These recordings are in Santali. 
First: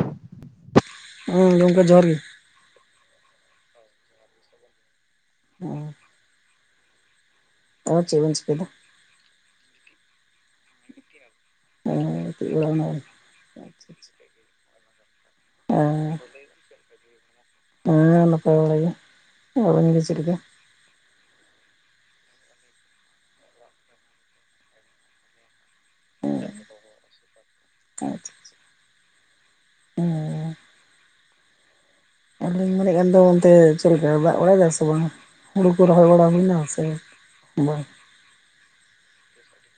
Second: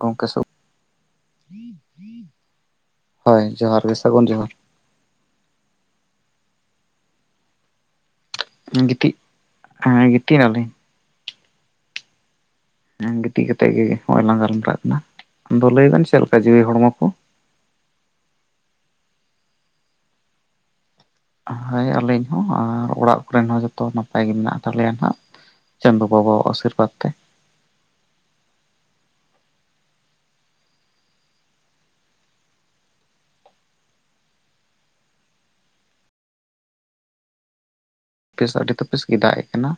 ᱜᱚᱝᱠᱮ ᱥᱟᱹᱜ, ᱦᱮᱸ ᱜᱚᱝᱠᱮ ᱡᱚᱦᱟᱨ ᱜᱮ ᱦᱳᱭ ᱡᱚᱦᱟᱨ ᱜᱮ ᱥᱟᱹᱜᱩᱱ ᱡᱚᱦᱟᱨ᱾ ᱚᱸ᱾ ᱟᱨ ᱪᱮᱫ ᱵᱤᱱ ᱪᱤ ᱜᱤᱛᱤᱡ ᱦᱮᱸ ᱜᱤᱛᱤᱡ ᱱᱟᱞᱤᱧ᱾ [unintelligible] [unintelligible] ᱮᱸ ᱜᱤᱛᱤᱡ ᱵᱮᱱᱟ ᱠᱟᱛᱮᱜ ᱜᱮ ᱦᱚᱸᱜᱚᱭ ᱞᱟᱝ ᱜᱟᱞᱢᱟᱨᱟᱣᱜ ᱠᱟᱱᱟ, ᱟᱫᱚ ᱞᱟᱹᱭ ᱵᱮᱱ ᱦᱮᱸ ᱪᱮᱫ ᱞᱮᱠᱟ ᱡᱤᱣᱤ ᱦᱚᱲᱢᱚ ᱠᱚ? ᱦᱮᱸ ᱱᱟᱯᱟᱭ ᱵᱟᱲᱟ ᱜᱮ᱾ ᱟᱵᱮᱱ ᱜᱮ ᱪᱮᱫᱞᱮᱠᱟ? ᱦᱳᱭ ᱟᱹᱞᱤᱧ ᱦᱚᱸ ᱟᱨ ᱚᱲᱟᱜ ᱠᱚᱨᱮᱱ ᱦᱚᱸ ᱡᱚᱛᱚ ᱱᱟᱯᱟᱭ ᱜᱮ ᱢᱮᱱᱟᱜ ᱛᱟᱞᱮᱭᱟ ᱱᱟᱸᱜ᱾ ᱪᱟᱸᱫᱳ ᱵᱟᱵᱟᱣᱟᱜ ᱟᱥᱤᱨᱵᱟᱫᱽ ᱛᱮ᱾ ᱟᱪᱪᱷᱟ᱾ [unintelligible] ᱟᱫᱚᱧ ᱢᱮᱱᱮᱫ ᱠᱟᱱ ᱫᱚ ᱚᱱᱛᱮ ᱪᱮᱫ ᱞᱮᱠᱟ ᱫᱟᱜ ᱵᱟᱲᱟᱭᱮᱫᱟ ᱥᱮ ᱵᱟᱝ ᱦᱩᱲᱩ ᱠᱚ ᱨᱚᱦᱚᱭ ᱵᱟᱲᱟ ᱦᱩᱭᱱᱟ ᱥᱮ ᱵᱟᱝ᱾ ᱵᱮᱥ ᱟᱹᱰᱤ ᱛᱚ ᱵᱮᱥ ᱜᱮ ᱫᱟᱜ ᱮᱛᱽᱛᱟᱦᱮᱱᱟ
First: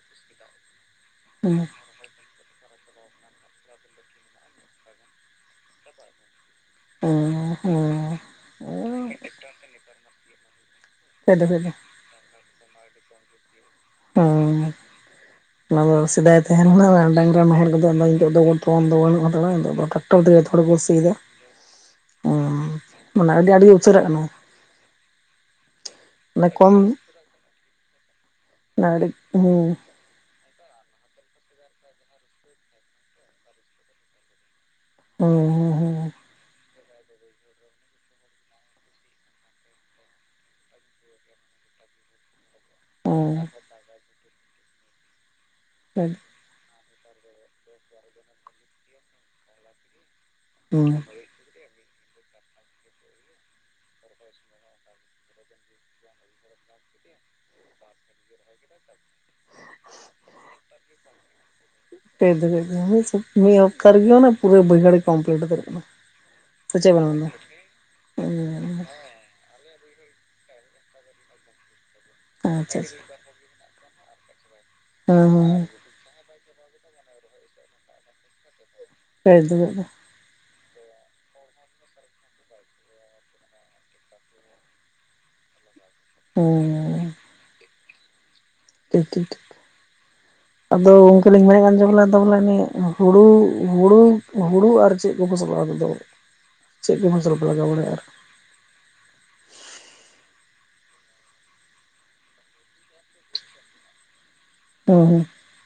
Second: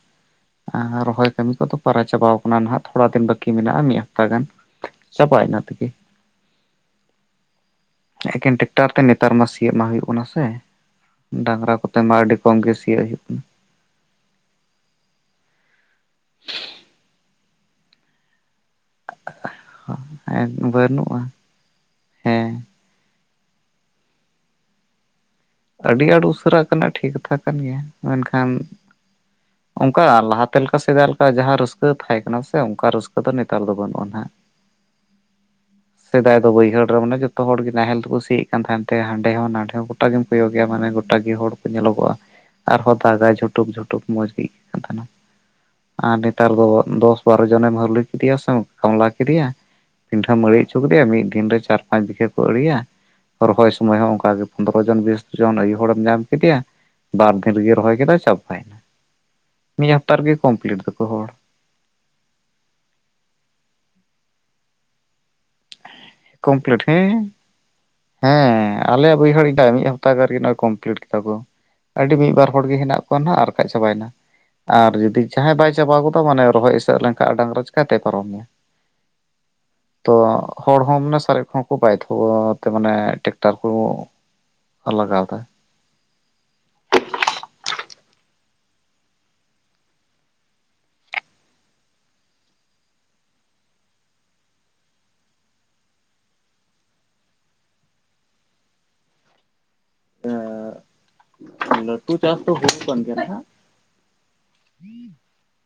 ᱟᱹ ᱨᱚᱦᱚᱭ ᱠᱟᱹᱢᱤ ᱠᱚᱫᱚ ᱯᱟᱨᱟ ᱪᱟᱵᱟᱣ ᱠᱟᱱᱟ ᱱᱟᱦᱟᱜ ᱛᱷᱚᱲᱟ ᱫᱤᱱ ᱵᱟᱹᱠᱤ ᱢᱮᱱᱟᱜᱼᱟ ᱢᱤᱫ ᱦᱟᱯᱛᱟ ᱜᱟᱱ ᱪᱟᱵᱟᱭ ᱤᱱᱟᱹ ᱛᱮᱜᱮ᱾ ᱦᱮᱸ ᱦᱩᱸ᱾ ᱮᱠᱮᱱ ᱴᱮᱠᱴᱟᱨ ᱛᱮ ᱱᱮᱛᱟᱨ ᱢᱟ ᱥᱤᱭᱚᱜ ᱢᱟ ᱦᱩᱜᱩᱜ ᱠᱟᱱᱟ ᱥᱮ, ᱯᱷᱮᱰ ᱯᱷᱮᱰ ᱦᱮᱸ ᱠᱷᱟᱡ ᱫᱚ ᱠᱷᱟᱡ ᱫᱚ ᱰᱟᱝᱨᱟ ᱠᱚ ᱛᱮᱢᱟ ᱟᱹᱰᱤ ᱠᱚᱢ ᱜᱮ ᱥᱤᱭᱳᱜ ᱦᱩᱭᱩᱜ ᱠᱟᱱᱟ᱾ ᱚᱸ ᱚᱱᱟ ᱫᱚ ᱥᱮᱫᱟᱭ ᱛᱟᱦᱮ ᱞᱮᱱᱟ ᱵᱟᱝ ᱰᱟᱝᱨᱟ ᱱᱟᱦᱮᱞ ᱠᱚᱫᱚ ᱱᱤᱛᱚᱜ ᱫᱚᱵᱚᱱ ᱛᱚᱞ ᱫᱚ ᱵᱟᱹᱱᱩᱜ ᱦᱟᱛᱟᱲᱟ ᱴᱨᱟᱠᱴᱟᱨ ᱠᱚᱛᱮ ᱛᱷᱳᱲᱟ ᱠᱟᱱᱟ ᱵᱚᱱ ᱥᱤᱭᱫᱟ᱾ ᱵᱟᱹᱱᱩᱜᱼᱟ ᱦᱮᱸ ᱚᱸ ᱢᱟᱱᱮ ᱟᱹᱰᱤ ᱟᱸᱴᱜᱮ ᱩᱥᱟᱹᱨᱟᱜ ᱠᱟᱱᱟ᱾ ᱟᱹᱰᱤ ᱟᱸᱴ ᱚᱱᱟ ᱩᱥᱟᱹᱨᱟᱜ ᱠᱚᱢ ᱠᱟᱱᱟ ᱴᱷᱤᱠ ᱠᱟᱛᱷᱟ ᱠᱟᱱ ᱜᱮᱭᱟ, ᱢᱮᱱᱠᱷᱟᱱ [unintelligible] ᱦᱮᱸ᱾ ᱚᱝᱠᱟ ᱞᱟᱦᱟᱛᱮ ᱞᱮᱠᱟ ᱥᱮᱫᱟᱭ ᱞᱮᱠᱟ ᱡᱟᱦᱟᱸ ᱨᱟᱹᱥᱠᱟᱹ ᱛᱟᱦᱮᱸ ᱠᱟᱱᱟ ᱥᱮ ᱚᱝᱠᱟ ᱨᱟᱹᱥᱠᱟᱹ ᱫᱚ ᱱᱮᱛᱟᱨ ᱫᱚ ᱵᱟᱹᱱᱩᱜᱼᱟ ᱱᱟᱜ᱾ ᱦᱩᱸ᱾ ᱦᱩᱸ ᱥᱮᱫᱟᱭ ᱫᱚ ᱵᱟᱹᱭᱦᱟᱹᱲ ᱨᱮ ᱢᱟᱱᱮ ᱡᱚᱛᱚ ᱦᱚᱲ ᱜᱮ ᱱᱟᱦᱮᱞ ᱛᱮᱠᱚ ᱥᱤᱭᱮᱫ ᱠᱟᱱ ᱛᱟᱦᱮᱱ ᱛᱮ ᱦᱟᱸᱰᱮ ᱦᱚᱸ ᱱᱟᱸᱰᱮ ᱦᱚᱸ ᱜᱚᱴᱟᱜᱮᱢ ᱠᱚᱭᱳᱜᱮᱭᱟ ᱢᱟᱱᱮ ᱜᱚᱴᱟᱜ ᱜᱮ ᱦᱚᱲ ᱠᱚ ᱧᱮᱞᱚᱜᱚᱜᱼᱟ, ᱟᱨᱦᱚᱸ ᱫᱟᱜᱟᱭ ᱦᱩᱸ ᱡᱷᱩᱴᱩᱠ ᱡᱷᱩ ᱴᱩᱠ ᱢᱚᱸᱡᱽ ᱜᱮ ᱟᱹᱭᱠᱟᱹᱜ ᱠᱟᱱ ᱛᱟᱦᱮᱱᱟ ᱦᱩᱸ ᱟᱨ ᱱᱤᱛ ᱱᱮᱛᱟᱨ ᱫᱚ ᱫᱚᱥ ᱵᱟᱨᱚ ᱡᱚᱱᱮᱢ ᱦᱟᱨᱞᱤ ᱠᱮᱫᱮᱭᱟᱥᱮᱢ, ᱠᱟᱢᱞᱟ ᱠᱮᱫᱮᱭᱟ᱾ ᱯᱤᱰᱷᱟᱹᱢ ᱢᱟᱹᱲᱤ ᱦᱚᱪᱚ ᱠᱮᱫᱮᱭᱟ ᱦᱩᱸ ᱢᱤᱜ ᱫᱤᱱ ᱨᱮ ᱪᱟᱨ ᱯᱟᱸᱪ ᱵᱤᱜᱷᱟ ᱠᱚ ᱟᱲᱤᱭᱟ ᱨᱚᱦᱚᱭ ᱥᱳᱢᱚᱭ ᱦᱚᱸ ᱚᱝᱠᱟ ᱜᱮ ᱫᱚᱥ ᱡᱚᱱ ᱵᱤᱥ ᱡᱚᱱ ᱟᱹᱭᱩ ᱦᱚᱲᱮᱢ ᱧᱟᱢ ᱠᱮᱫᱮᱭᱟ ᱵᱟᱨ ᱫᱤᱱ ᱨᱮᱜᱮ ᱨᱚᱦᱚᱭ ᱠᱮᱫᱟ ᱪᱟᱵᱟᱭᱮᱱᱟ᱾ ᱢᱤᱫ ᱦᱟᱯᱛᱟ ᱨᱮᱜᱮ ᱠᱚᱢᱯᱞᱤᱴ ᱮᱫᱟᱠᱚ ᱦᱚᱲ᱾ [unintelligible] ᱢᱤᱫ ᱦᱚᱸᱠᱠᱟ ᱜᱮᱭᱚᱱᱟ ᱯᱩᱨᱟᱹ ᱵᱟᱹᱭᱦᱟᱹᱲ ᱜᱮ ᱠᱚᱢᱯᱞᱤᱴ᱾ ᱠᱟᱱᱟ ᱥᱮ ᱠᱚᱢᱯᱞᱤᱴ ᱪᱮᱫ ᱵᱮᱱ ᱦᱮᱸᱻ ᱢᱮᱱᱫᱟ? ᱦᱮᱸᱻ ᱟᱞᱮᱭᱟᱜ ᱵᱟᱹᱭᱦᱟᱹᱲ ᱮᱴᱟᱜ ᱢᱤᱫ ᱦᱟᱯᱛᱟ ᱠᱷᱟᱱ ᱜᱮᱠᱚ ᱠᱚᱢᱯᱞᱤᱴ ᱠᱮᱫᱟ ᱠᱚ, ᱟᱹᱰᱤ ᱢᱤᱫ ᱵᱟᱨ ᱦᱚᱲᱜᱮ ᱟᱪᱪᱷᱟ ᱟᱪᱪᱷᱟ ᱦᱮᱱᱟᱜ ᱚᱱᱦᱟᱜ ᱟᱨ ᱵᱟᱠᱷᱟᱡ ᱪᱟᱵᱟᱭᱮᱱᱟ ᱟᱨ ᱡᱩᱫᱤ ᱦᱮᱸ ᱡᱟᱦᱟᱸᱭ ᱦᱮᱸ ᱵᱟᱭ ᱪᱟᱵᱟ ᱜᱚᱫᱟ ᱢᱟᱱᱮ ᱨᱚᱦᱚᱭ ᱮᱥᱮᱫ ᱞᱮᱱᱠᱷᱟᱱ ᱰᱟᱝᱨᱟ ᱪᱮᱟᱹᱛᱮᱭ ᱯᱟᱨᱚᱢᱮᱭᱟ? ᱯᱮᱡ ᱢᱮᱱᱟᱜᱼᱟ ᱛᱚ ᱦᱚᱲ ᱦᱚᱸ ᱢᱟᱱᱮ ᱥᱟᱨᱮᱡ ᱠᱚ ᱵᱟᱭᱫᱷᱚ ᱛᱮ ᱢᱟᱱᱮ ᱴᱮᱠᱴᱷᱟᱠ ᱠᱚ ᱞᱟᱜᱟᱣ ᱮᱫᱟ ᱦᱮᱸ ᱴᱷᱤᱠ ᱴᱷᱤᱠ ᱴᱷᱤᱠ ᱟᱫᱚ ᱜᱚᱢᱠᱮ ᱞᱤᱧ ᱢᱮᱱ ᱮᱫᱟ ᱵᱚᱞᱮ ᱟᱫᱚ ᱵᱚᱞᱮ ᱚᱱᱤ ᱦᱩᱲᱩ ᱦᱩᱲᱩ ᱦᱩᱲᱩ ᱟᱨ ᱪᱮᱫ ᱠᱚ ᱯᱷᱟᱥᱚᱞ ᱚᱲᱟᱜ ᱨᱮᱫᱚ [inaudible] ᱪᱮᱫ ᱠᱚ ᱯᱷᱚᱥᱚᱞ ᱯᱮ ᱞᱟᱜᱟᱣ ᱵᱟᱲᱟᱭᱟ ᱟᱨ? ᱞᱟᱴᱩ ᱪᱟᱥ ᱫᱚ ᱦᱩᱭᱩᱜ ᱠᱟᱱ ᱜᱮᱭᱟ ᱱᱟᱦᱟᱜ ᱦᱩᱸ ᱦᱩᱸ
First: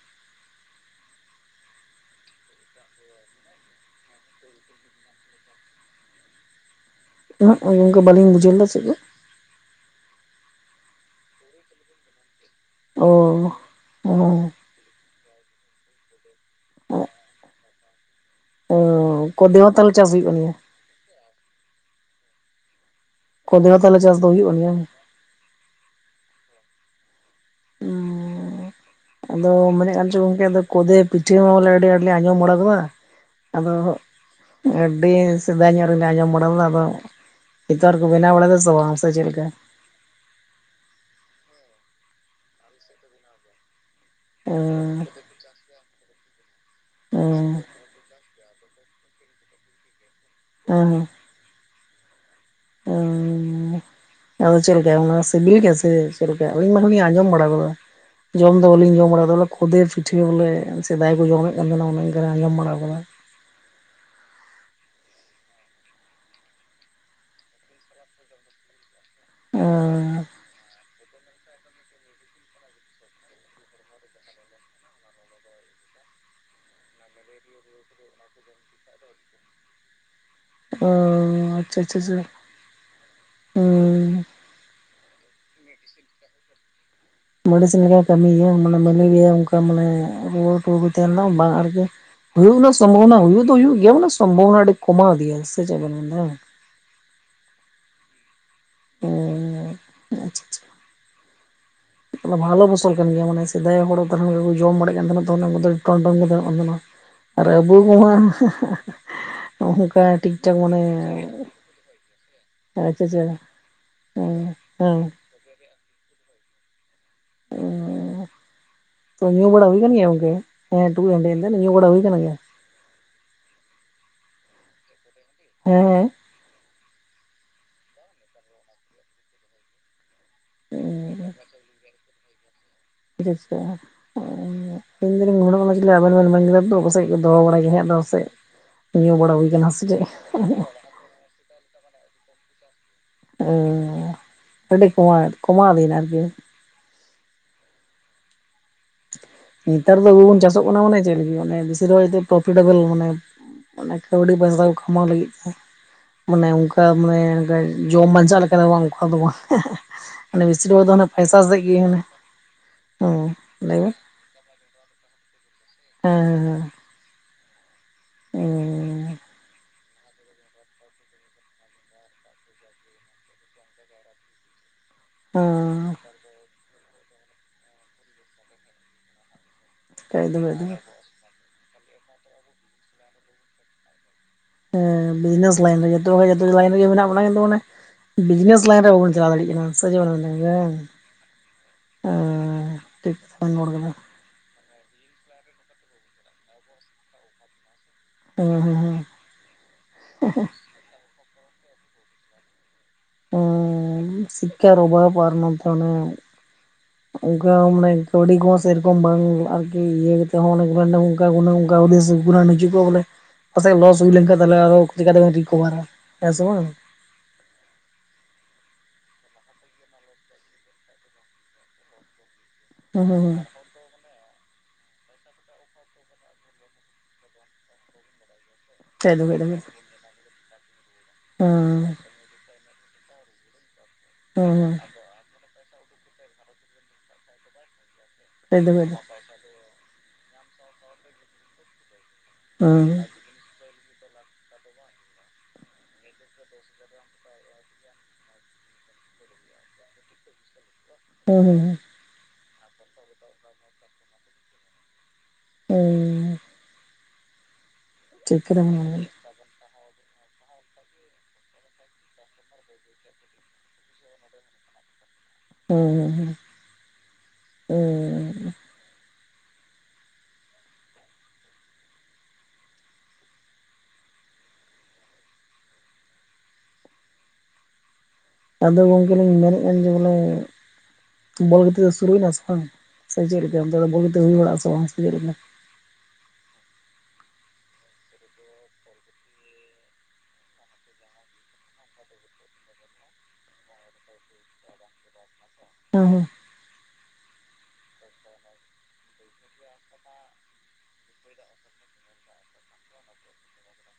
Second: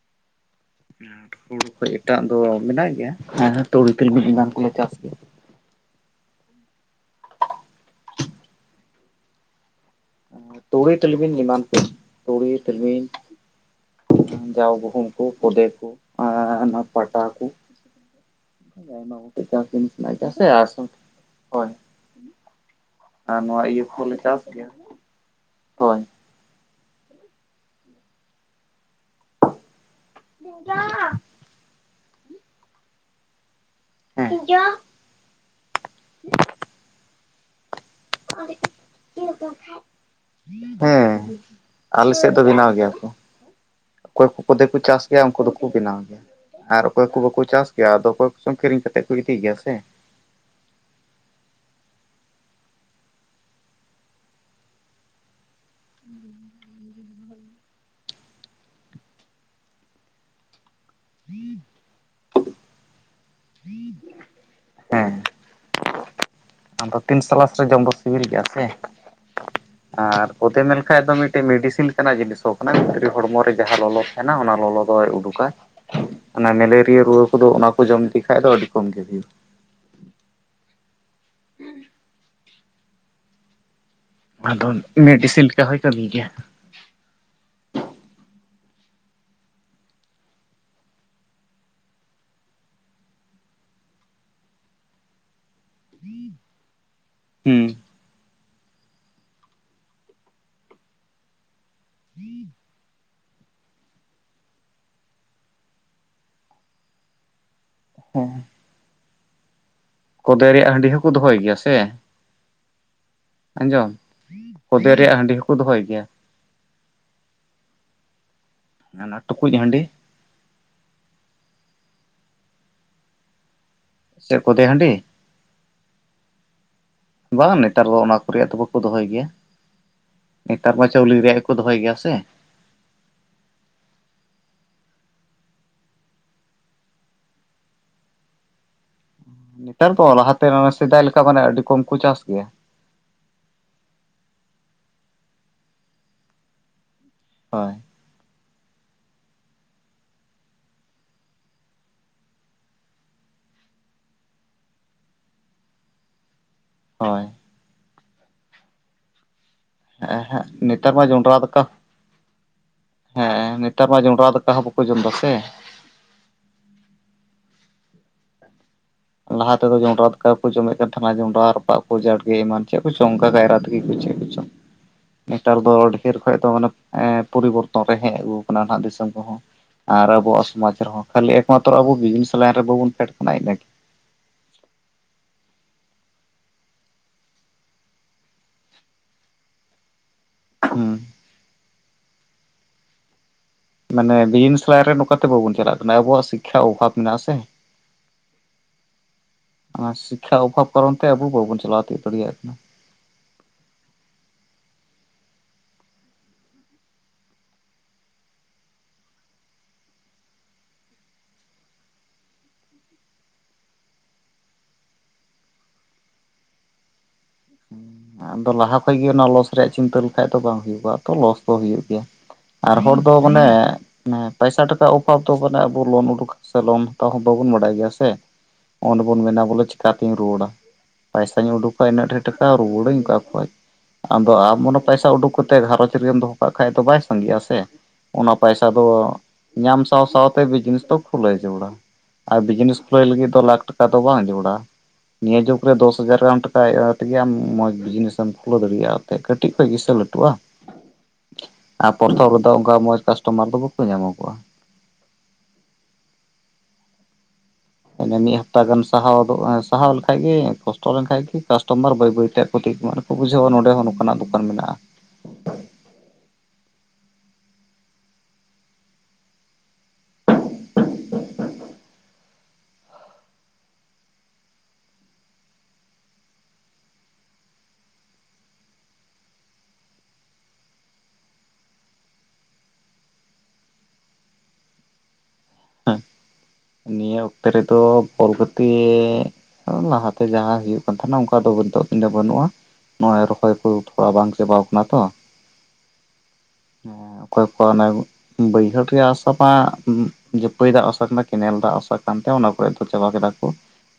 [inaudible] ᱦᱩᱲᱩ ᱠᱷᱚᱡ ᱮᱴᱟᱜ ᱫᱚ ᱢᱮᱱᱟᱜ ᱜᱮᱭᱟ ᱦᱮᱸ ᱛᱩᱲᱤ ᱛᱤᱞᱢᱤᱧ ᱮᱢᱟᱱ ᱠᱚᱞᱮ ᱪᱟᱥ ᱜᱮᱭᱟ ᱱᱷᱟᱜ ᱱᱚᱝᱠᱟ ᱵᱟᱞᱤᱧ ᱵᱩᱡᱷᱟᱹᱣ ᱞᱮᱫᱟ ᱪᱮᱫ ᱜᱮ? ᱛᱩᱲᱤ ᱛᱤᱞᱢᱤᱧ ᱮᱢᱟᱱ ᱛᱮ ᱛᱩᱲᱤ ᱛᱤᱞᱢᱤᱧ ᱚ ᱚ ᱡᱟᱣ ᱜᱩᱦᱩᱢ ᱠᱚ ᱯᱚᱫᱮ ᱠᱚ ᱟᱨ ᱚᱱᱟ ᱯᱟᱴᱟ ᱠᱚ ᱚ ᱠᱚ ᱪᱟᱥ ᱫᱤᱱ ᱫᱮᱣᱛᱟᱞ ᱦᱩᱭᱩᱜ ᱠᱟᱱᱟ ᱠᱟᱱ ᱥᱮ ᱜᱮᱭᱟ ᱦᱚᱭ [inaudible] ᱠᱚᱫᱮ ᱦᱚᱸ ᱛᱟᱞᱦᱮ ᱪᱟᱥ ᱫᱚ ᱦᱩᱭᱩᱜ ᱠᱟᱱ ᱜᱮᱭᱟ? ᱦᱳᱭ ᱩᱸ ᱟᱫᱚ ᱢᱮᱱᱮᱫ ᱠᱟᱱ ᱪᱚᱧ ᱜᱚᱝᱠᱮ ᱟᱫᱚ ᱠᱚᱫᱮ ᱯᱤᱪ ᱵᱚᱞᱮ ᱟᱹᱰᱤ ᱟᱸᱴᱞᱮ ᱟᱸᱡᱚᱢ ᱵᱟᱲᱟ ᱠᱟᱫᱟ ᱟᱫᱚ ᱦᱮᱸ ᱮᱸ ᱟᱹᱰᱤ ᱥᱮᱫᱟᱭ ᱧᱚᱜ ᱨᱮᱞᱮ ᱟᱸᱡᱚᱢ ᱵᱟᱲᱟ ᱣᱟᱠᱟᱫ ᱱᱮᱛᱟᱨ ᱠᱚ ᱵᱮᱱᱟᱣ ᱵᱟᱲᱟ ᱮᱫᱟ ᱥᱮ ᱪᱮᱫ ᱞᱮᱠᱟ? ᱦᱮᱸ ᱟᱞᱮ ᱥᱮᱫ ᱫᱚ ᱵᱮᱱᱟᱣ ᱜᱮᱭᱟ ᱠᱚ᱾ ᱚᱠᱚᱭ ᱠᱚ ᱠᱚᱫᱮ ᱠᱚ ᱪᱟᱥ ᱜᱮᱭᱟ ᱩᱱᱠᱩ ᱫᱚᱠᱚ ᱵᱮᱱᱟᱣ ᱜᱮᱭᱟ ᱟᱨ ᱚᱠᱚᱭ ᱠᱚ ᱵᱟᱠᱚ ᱪᱟᱥ ᱟᱫᱚ ᱚᱠᱚᱭ ᱠᱚᱪᱚᱝ ᱠᱤᱨᱤᱧ ᱠᱟᱛᱮᱫ ᱠᱚ ᱤᱫᱤ ᱜᱮᱭᱟ ᱥᱮ ᱮᱸᱻ ᱦᱮᱸ ᱮᱸᱻ ᱦᱮᱸ ᱟᱫᱚ ᱪᱮᱫ ᱞᱮᱠᱟ ᱚᱱᱟ ᱥᱤᱵᱤᱞ ᱜᱮᱭᱟ ᱥᱮ ᱪᱮᱫᱽ ᱞᱮᱠᱟ ᱤᱧ ᱢᱟ ᱟᱸᱡᱚᱢ ᱵᱟᱲᱟ ᱟᱠᱟᱫᱟ ᱡᱚᱢ ᱫᱚ ᱵᱟᱞᱤᱧ ᱡᱚᱢ ᱵᱟᱲᱟ ᱟᱠᱟᱫᱟ ᱵᱚᱞᱮ ᱠᱷᱚᱫᱮ ᱯᱤᱴᱷᱟᱹ ᱵᱚᱞᱮ ᱥᱮᱫᱟᱭ ᱠᱚ ᱡᱚᱢᱮᱫ ᱠᱟᱱ ᱛᱟᱸᱦᱮᱫ ᱩᱱᱟᱹᱜᱟᱱ ᱟᱸᱡᱚᱢ ᱵᱟᱲᱟ ᱟᱠᱟᱫᱟ [inaudible] ᱦᱮᱸ ᱟᱫᱚ ᱛᱤᱱ ᱥᱟᱞᱟᱥ ᱨᱮ ᱡᱚᱢ ᱫᱚ ᱥᱤᱵᱤᱞ ᱜᱮᱭᱟ ᱥᱮ ᱟᱨ ᱠᱚᱫᱮ ᱢᱮᱱ ᱞᱮᱠᱷᱟᱡ ᱦᱮᱸ ᱛᱚ ᱢᱤᱫᱴᱮᱡ ᱢᱮᱰᱤᱥᱤᱱ ᱠᱟᱱᱟᱡᱮ ᱥᱚ ᱠᱟᱱᱟ ᱢᱤᱫ ᱴᱤᱡ ᱦᱚᱲᱢᱚ ᱨᱮ ᱡᱟᱦᱟᱸ ᱞᱚᱞᱚ ᱛᱟᱦᱮᱱᱟ ᱚᱱᱟ ᱞᱚᱞᱚ ᱫᱚᱭ ᱩᱰᱩᱠᱟ ᱚᱱᱟ ᱢᱮᱞᱮᱨᱤᱭᱟ ᱨᱩᱣᱟᱹ ᱠᱚᱫᱚ ᱚᱱᱟ ᱠᱚ ᱡᱚᱢ ᱞᱮᱠᱷᱟᱡ ᱫᱚ ᱟᱹᱰᱤ ᱠᱚᱢ ᱜᱮ ᱦᱩᱭᱩᱜᱼᱟ ᱚᱸ ᱟᱪᱪᱷᱟ ᱟᱪᱷᱟ ᱟᱫᱚ ᱢᱮᱰᱤᱥᱤᱱ ᱞᱮᱠᱟ ᱦᱚᱧ ᱠᱟ. ᱢᱤ ᱜᱮᱭᱟ ᱢᱮᱰᱤᱥᱤᱱ ᱞᱮᱠᱟ ᱠᱟᱹᱢᱤᱭ ᱜᱮᱭᱟ ᱢᱟᱱᱮ ᱢᱮᱞᱮᱨᱤᱭᱟ ᱚᱱᱠᱟ ᱢᱟᱱᱮ ᱨᱩᱣᱟᱹ ᱠᱚ ᱟᱞᱳ ᱛᱟᱦᱮᱱ ᱢᱟ ᱵᱟᱝ ᱟᱨᱠᱤ ᱦᱩᱭᱩᱜ ᱨᱮᱱᱟᱜ ᱥᱚᱢᱵᱷᱚᱵᱱᱟ ᱦᱩᱭᱩᱜ ᱫᱚ ᱦᱩᱭᱩᱜ ᱜᱮᱭᱟ ᱢᱟᱱᱮ ᱥᱚᱢᱵᱷᱟᱵᱱᱟ ᱟᱹᱰᱤ ᱠᱚᱢᱟᱣ ᱜᱮᱭᱟ ᱾ᱥᱮ ᱪᱮᱫᱽ ᱵᱤᱱ ᱢᱮᱱ ᱮᱫᱟ? ᱦᱚᱸ ᱚᱸ [unintelligible] ᱵᱷᱟᱞᱚ ᱯᱷᱚᱥᱚᱞ ᱠᱟᱱ ᱜᱮᱭᱟ ᱢᱟᱱᱮ ᱥᱮᱫᱟᱭ ᱦᱚᱲᱠᱚ ᱡᱚᱢ ᱵᱟᱟᱲᱮᱜ ᱠᱟᱱ ᱛᱟᱦᱮᱱᱟ ᱛᱚ ᱚᱱᱟᱠᱚᱫᱚ ᱴᱚᱱ ᱴᱚᱝ ᱠᱚ ᱫᱟᱦᱚᱭᱮ ᱠᱟᱱ ᱛᱟᱸᱦᱮᱫ ᱟᱨ ᱟᱵᱩ ᱦᱚᱧ ᱦᱟᱸᱜ [unintelligible] ᱠᱷᱚᱫᱮ ᱨᱮᱭᱟᱜ ᱦᱟᱺᱰᱤ ᱦᱚᱸᱠᱚ ᱫᱚᱦᱚᱭ ᱜᱮᱭᱟ ᱥᱮ ᱟᱪᱪᱷᱟ ᱟᱪᱪᱷᱟ ᱟᱸᱡᱚᱢ ᱦᱮᱸ ᱠᱚᱫᱮ ᱦᱮᱸ ᱨᱮᱭᱟᱜ ᱦᱟᱺᱰᱤ ᱦᱚᱸᱠᱚ ᱫᱚᱦᱚᱭ ᱜᱮᱭᱟ᱾ ᱚᱱᱟ ᱛᱚ ᱧᱩ ᱴᱩᱠᱩᱡ ᱵᱟᱲᱟ ᱦᱩᱭ ᱦᱟᱺᱰᱤ ᱟᱠᱟᱱ ᱜᱮᱭᱟ ᱜᱚᱝᱠᱮ ᱦᱮᱸ ᱴᱩᱠᱩᱡ ᱴᱟᱺᱰᱤ ᱮᱱᱛᱮ ᱦᱮᱸ ᱧᱩ ᱵᱟᱲᱟ ᱦᱩᱭ ᱟᱠᱟᱱ ᱜᱮᱭᱟ? ᱪᱮᱫ ᱠᱚᱫᱮ ᱦᱟᱺᱰᱤ? ᱦᱮᱸ ᱦᱮᱸ ᱵᱟᱝ ᱱᱮᱛᱟᱨ ᱫᱚ ᱚᱱᱟ ᱠᱚ ᱨᱮᱭᱟᱜ ᱫᱚ ᱵᱟᱠᱚ ᱫᱚᱦᱚᱭ ᱜᱮᱭᱟ ᱾ ᱱᱮᱛᱟᱨ ᱢᱟ ᱪᱟᱣᱞᱮ ᱨᱮᱭᱟᱜ ᱜᱮ ᱠᱚ ᱫᱚᱦᱚᱭ ᱜᱮᱭᱟ ᱥᱮ ᱾ [unintelligible] ᱤᱧ ᱫᱤᱱᱤᱧ [unintelligible] ᱟᱵᱮᱱ ᱢᱮᱱ ᱠᱮᱫᱟ ᱛᱚ ᱚᱠᱟ ᱥᱮᱫ ᱠᱚ ᱫᱚᱦᱚ ᱵᱟᱲ ᱜᱮ ᱦᱟᱸ ᱟᱫᱚ ᱥᱮᱫ ᱧᱩ ᱵᱟᱲᱟ ᱦᱩᱭ ᱠᱟᱱ ᱥᱮ ᱱᱮᱛᱟᱨ ᱪᱮᱫ? ᱫᱚ ᱞᱟᱦᱟᱛᱮ ᱥᱮᱫᱟᱭ ᱞᱮᱠᱟ ᱢᱟᱱᱮ ᱟᱹᱰᱤ ᱠᱚᱢ ᱠᱚ ᱪᱟᱥ ᱜᱮᱭᱟ᱾ ᱦᱮᱸ ᱚᱰᱤ ᱠᱩᱢᱟᱣ ᱠᱩᱢᱟᱣ ᱵᱮᱱ ᱟᱨᱠᱤ ᱦᱳᱭ ᱾ ᱱᱮᱛᱟᱨ ᱫᱚ ᱵᱟᱵᱵᱚᱱ ᱪᱟᱥᱚᱜ ᱠᱟᱱᱟ ᱢᱟᱱᱮ ᱪᱮᱫ ᱮ ᱵᱮᱥᱤᱨ ᱵᱷᱟᱜᱽ ᱯᱨᱚᱯᱷᱤᱴ ᱰᱟᱹᱵᱟᱹᱞ ᱢᱟᱱᱮ ᱢᱟᱱᱮ ᱠᱟᱹᱣᱲᱤ ᱵᱟᱧᱪᱟᱣ ᱠᱟᱢᱟᱣ ᱞᱟᱹᱜᱤᱫ ᱛᱮ ᱢᱟᱱᱮ ᱚᱱᱠᱟ ᱢᱟᱱᱮ ᱦᱳᱭ ᱡᱟᱢ ᱵᱟᱧᱪᱟᱜ ᱞᱮᱠᱟ ᱫᱚ ᱵᱟᱝᱼᱟ [unintelligible] ᱦᱮᱸ ᱢᱟᱱᱮ ᱦᱮᱸ ᱵᱮᱥᱤᱨ ᱵᱷᱟᱜᱽ ᱫᱚ ᱱᱮᱛᱟᱨ ᱢᱟ ᱯᱟᱭᱥᱟ ᱡᱚᱱᱰᱨᱟ ᱥᱮᱫ ᱫᱟᱠᱟ ᱜᱮ ᱢᱟᱱᱮ ᱦᱮᱸ ᱱᱮᱛᱟᱨ ᱢᱟ ᱡᱚᱱᱰᱨᱟ ᱫᱟᱠᱟ ᱦᱚᱸ ᱵᱟᱠᱚ ᱡᱚᱢᱮᱫᱟ ᱥᱮ ᱦᱮᱸ ᱦᱮᱸ ᱦᱮᱸ ᱾ ᱦᱮᱸ ᱦᱮᱸᱻᱻᱻᱻ ᱞᱟᱦᱟ ᱛᱮᱫᱚ ᱡᱚᱸᱰᱨᱟ ᱫᱟᱠᱟ ᱠᱚ ᱡᱚᱢᱮᱫ ᱠᱟᱱ ᱛᱟᱦᱮᱱᱟ ᱡᱚᱸᱰᱨᱟ ᱨᱟᱯᱟᱜ ᱠᱚ ᱡᱟ ᱜᱮ ᱮᱢᱟᱱ ᱪᱮᱫ ᱠᱚ ᱪᱚᱝ ᱠᱟᱭᱨᱟ ᱛᱤᱠᱤ ᱠᱚ ᱪᱮᱫ ᱠᱚ ᱪᱚᱝ ᱾ [inaudible] ᱱᱮᱛᱟᱨ ᱫᱚ ᱰᱷᱮᱨ ᱠᱷᱚᱡ ᱫᱚ ᱢᱟᱱᱮ ᱯᱚᱨᱤᱵᱚᱨᱛᱚᱱ ᱨᱮ ᱦᱮᱡ ᱟᱹᱜᱩ ᱠᱟᱱᱟ ᱱᱟᱜ ᱫᱤᱥᱚᱢ ᱠᱚ ᱦᱚᱸ ᱾ ᱟᱨ ᱦᱮᱸ ᱮᱠᱫᱚᱢ ᱟᱵᱚᱣᱟᱜ ᱮᱠᱫᱚᱢ ᱥᱚᱢᱟᱡᱽ ᱨᱮᱦᱚᱸ ᱠᱷᱟᱹᱞᱤ ᱮᱠᱢᱟᱛᱨᱚ ᱟᱵᱚ ᱵᱤᱡᱱᱮᱥ ᱞᱟᱭᱤᱱ ᱨᱮ ᱵᱟᱵᱚᱱ ᱯᱷᱮᱰ ᱠᱟᱱᱟ ᱤᱱᱟᱹᱜᱤ ᱾ ᱦᱮᱸ᱾ ᱵᱤᱡᱽᱱᱮᱥ ᱞᱟᱭᱤᱱ ᱨᱮ ᱡᱚᱛᱚ ᱠᱷᱚᱡ ᱡᱚᱛᱚ ᱞᱟᱭᱤᱱ ᱨᱮᱜᱮ ᱢᱮᱱᱟᱜ ᱵᱚᱱᱟ ᱠᱤᱱᱛᱩ ᱢᱟᱱᱮ ᱵᱤᱡᱽᱱᱮᱥ ᱞᱟᱭᱤᱱ ᱨᱮ ᱵᱟᱵᱚᱱ ᱪᱟᱞᱟᱣ ᱫᱟᱲᱮᱭᱟᱜ ᱠᱟᱱᱟ ᱦᱩᱸ ᱾ [unintelligible] ᱢᱟᱱᱮ ᱵᱤᱡᱽᱱᱮᱥ ᱞᱟᱭᱤᱱ ᱨᱮ ᱱᱚᱝᱠᱟᱛᱮ ᱵᱟᱵᱚᱱ ᱪᱟᱞᱟᱜ ᱠᱟᱱᱟ ᱾ ᱟᱵᱚᱣᱟᱜ ᱥᱤᱠᱡᱷᱟ ᱚᱵᱷᱟᱵ ᱢᱮᱱᱟᱜᱼᱟ ᱥᱮ ᱾ ᱦᱮᱸ ᱦᱮᱸ ᱚᱱᱟ ᱥᱤᱠᱷᱟ ᱚᱵᱷᱟᱵ ᱠᱟᱨᱚᱱ ᱛᱮ ᱟᱵᱚ ᱵᱟᱵᱚᱱ ᱪᱟᱞᱟᱣ ᱛᱤᱭᱳᱜ ᱫᱟᱲᱮᱭᱟᱜ ᱠᱟᱱᱟ ᱾ ᱥᱤᱠᱷᱟᱨ ᱚᱵᱷᱟᱵ ᱟᱨ ᱱᱚᱱᱛᱮ ᱚᱱᱠᱟ ᱢᱟᱱᱮ ᱠᱟᱹᱣᱰᱤ ᱠᱚᱦᱚᱸ ᱥᱮᱨᱚᱠᱚᱢ ᱵᱟᱝ ᱟᱨᱠᱤ ᱤᱭᱟᱹ ᱠᱟᱛᱮ ᱦᱚᱸ ᱚᱱᱮ [unintelligible] ᱜᱩᱱ ᱱᱤᱪᱷᱩᱜ ᱠᱚ ᱵᱚᱞᱮ ᱯᱟᱥᱮᱡ ᱞᱚᱥ ᱦᱩᱭ ᱞᱮᱱᱠᱷᱟᱱ ᱟᱨ ᱪᱤᱠᱟᱛᱮᱵᱚ ᱨᱤᱠᱚᱵᱷᱟᱨᱟ ᱦᱮᱸ ᱥᱮ ᱵᱟᱝ ᱾ [inaudible] ᱟᱫᱚ ᱞᱟᱦᱟ ᱠᱷᱚᱡ ᱜᱮ ᱚᱱᱟ ᱞᱚᱥ ᱨᱮᱭᱟᱜ ᱪᱤᱱᱛᱟᱹ ᱞᱮᱠᱷᱟᱡ ᱫᱚ ᱵᱟᱝ ᱦᱩᱭᱩᱜᱜᱼᱟ ᱛᱚ ᱞᱚᱥ ᱫᱚ ᱦᱩᱭᱩᱜ ᱜᱮᱭᱟ ᱾ ᱟᱨ ᱦᱚᱲ ᱦᱩᱸ ᱫᱚ ᱦᱩᱸ ᱦᱩᱸ ᱢᱟᱱᱮ ᱦᱮᱸ ᱯᱚᱭᱥᱟ ᱴᱟᱠᱟ ᱚᱵᱷᱟᱵ ᱫᱚ ᱢᱟᱱᱮ ᱟᱵᱚ ᱞᱳᱱ ᱩᱰᱩᱠ ᱥᱮ ᱞᱳᱱ ᱦᱟᱛᱟᱣ ᱦᱚᱸ ᱵᱟᱵᱚᱱ ᱵᱟᱲᱟᱭ ᱜᱮᱭᱟ ᱥᱮ ᱾ ᱚ ᱚᱸᱰᱮ ᱠᱷᱟᱡ ᱵᱚᱱ ᱫᱚ ᱠᱷᱟᱡ ᱢᱮᱱᱟ ᱫᱚ ᱦᱩᱸ ᱵᱚᱞᱮ ᱪᱮᱠᱟ ᱛᱤᱧ ᱨᱩᱣᱟᱹᱲᱟ ᱯᱟᱭᱥᱟᱧ ᱩᱰᱩᱠᱟ ᱤᱱᱟᱹᱜ ᱰᱷᱮᱨ ᱴᱟᱠᱟ ᱨᱩᱣᱟᱹᱲᱟᱹᱧ ᱠᱷᱚᱡ ᱟᱫᱚ ᱦᱩᱸ ᱟᱢ ᱦᱩᱸ ᱢᱚᱱᱮ ᱯᱟᱭᱥᱟ ᱩᱰᱩᱠ ᱠᱟᱛᱮ ᱜᱷᱟᱨᱚᱧᱡᱽ ᱨᱮᱢ ᱫᱚᱦᱚ ᱠᱟᱜ ᱠᱷᱟᱡ ᱫᱚ ᱵᱟᱭ ᱥᱟᱸᱜᱮᱜᱼᱟ ᱥᱮ ᱚᱱᱟ ᱯᱟᱭᱥᱟ ᱫᱚ ᱾ ᱧᱟᱢ ᱥᱟᱶ ᱥᱟᱶᱛᱮ ᱵᱤᱡᱽᱱᱮᱥ ᱫᱚ ᱠᱷᱩᱞᱟᱹᱣ ᱡᱩᱲᱟ ᱟᱨ ᱵᱤᱡᱽᱱᱮᱥ ᱦᱩᱸ ᱠᱷᱩᱞᱟᱹᱣ ᱞᱟᱹᱜᱤᱫ ᱫᱚ ᱞᱟᱠ ᱴᱟ ᱴᱟᱠᱟ ᱫᱚ ᱵᱟᱝ ᱡᱩᱲᱟ ᱱᱤᱭᱟᱹ ᱡᱩᱜᱽ ᱨᱮ ᱫᱚᱥ ᱦᱟᱡᱟᱨ ᱜᱟᱱ ᱴᱟᱠᱟ ᱦᱮᱡ ᱠᱟᱛᱮᱜᱮ ᱢ ᱵᱤᱡᱽᱱᱮᱥ ᱮᱢ ᱠᱷᱩᱞᱟᱹᱣ ᱫᱟᱲᱮᱭᱟᱜᱼᱟ ᱛᱮ ᱠᱟᱹᱴᱤᱡ ᱠᱷᱚᱡ ᱜᱮ ᱥᱮ ᱞᱟᱹᱴᱩᱜᱼᱟ ᱾ ᱦᱩᱸ ᱦᱩᱸ ᱦᱩᱸ ᱾ ᱯᱨᱚᱛᱷᱚᱢ ᱨᱮᱫᱚ ᱚᱱᱠᱟ ᱢᱚᱸᱡᱽ ᱠᱟᱥᱴᱚᱢᱟᱨ ᱫᱚ ᱵᱟᱠᱚ ᱧᱟᱢᱚᱜᱼᱟ ᱾ ᱮᱸ ᱚᱱᱟ ᱢᱤᱫ ᱴᱷᱤᱠ ᱦᱟᱯᱛᱟ ᱠᱟᱛᱷᱟ ᱵᱮᱱ ᱜᱟᱱ ᱢᱮᱱ ᱠᱟᱫᱟ ᱥᱟᱦᱟᱣ ᱟ ᱥᱟᱦᱟᱣ ᱞᱮᱠᱷᱟᱡ ᱜᱮ ᱠᱚᱥᱴᱚ ᱞᱮᱱᱠᱟᱱᱡ ᱜᱮ ᱠᱟᱥᱴᱚᱢᱟᱨ ᱵᱟᱹᱭ ᱵᱟᱹᱭᱛᱮ ᱟᱜ ᱠᱚ ᱴᱷᱤᱠ ᱠᱚ ᱵᱩᱡᱷᱟᱹᱣᱟ ᱱᱚᱰᱮ ᱱᱚᱝᱠᱟᱱᱟᱜ ᱫᱚᱠ ᱵᱟᱨ ᱢᱮᱱᱟᱜᱼᱟ ᱦᱩᱸ ᱦᱩᱸ ᱦᱩᱸ. ᱟᱫᱚ ᱜᱚᱝᱠᱮ ᱞᱤᱧ ᱢᱮᱱ ᱮᱫ ᱠᱟᱱ ᱡᱮ ᱵᱚᱞᱮ ᱵᱚᱞ ᱜᱟᱛᱮ ᱫᱚ ᱥᱩᱨᱩᱭᱮᱱᱟ ᱥᱮ ᱵᱟᱝ ᱥᱮ ᱪᱮᱫ ᱞᱮᱠᱟ ᱚᱱᱛᱮ ᱫᱚ ᱵᱚᱞ ᱜᱟᱛᱮ ᱦᱩᱭ ᱵᱟᱲᱟᱜ ᱟ ᱥᱮ ᱵᱟᱝ ᱥᱮ ᱪᱮᱫ ᱞᱮᱠᱟ? ᱱᱤᱭᱟᱹ ᱚᱠᱛᱮ ᱨᱮᱫᱚ ᱵᱚᱞ ᱜᱟᱛᱮ ᱞᱟᱦᱟᱛᱮ ᱡᱟᱦᱟᱸ ᱦᱩᱭᱩᱜ ᱠᱟᱱ ᱛᱟᱦᱮᱱᱟ ᱚᱱᱠᱟ ᱫᱚ ᱵᱟᱹᱱᱩᱜᱼᱟ ᱾ ᱱᱚᱜ ᱚᱭ ᱨᱚᱦᱚᱭ ᱠᱚ ᱩᱛᱵᱟ ᱵᱟᱝ ᱪᱟᱵᱟ ᱣᱟᱠᱟᱱᱟ ᱛᱚ ᱦᱮᱸ ᱦᱮᱸ [inaudible] ᱚᱠᱚᱭ ᱠᱚᱣᱟᱜ ᱵᱟᱹᱭᱦᱟᱹᱲ ᱨᱮᱭᱟᱜ ᱟᱥᱟ ᱢᱟ ᱡᱟᱯᱟᱭ ᱫᱟᱜ ᱩᱥᱟᱨᱟ ᱨᱮᱱᱟ ᱠᱮᱱᱮᱞ ᱫᱟᱜ ᱟᱥᱟᱜ ᱠᱟᱱ ᱛᱮ ᱚᱱᱟ ᱠᱚᱨᱮ ᱫᱚ ᱪᱟᱵᱟ ᱠᱮᱫᱟ ᱠᱚᱹ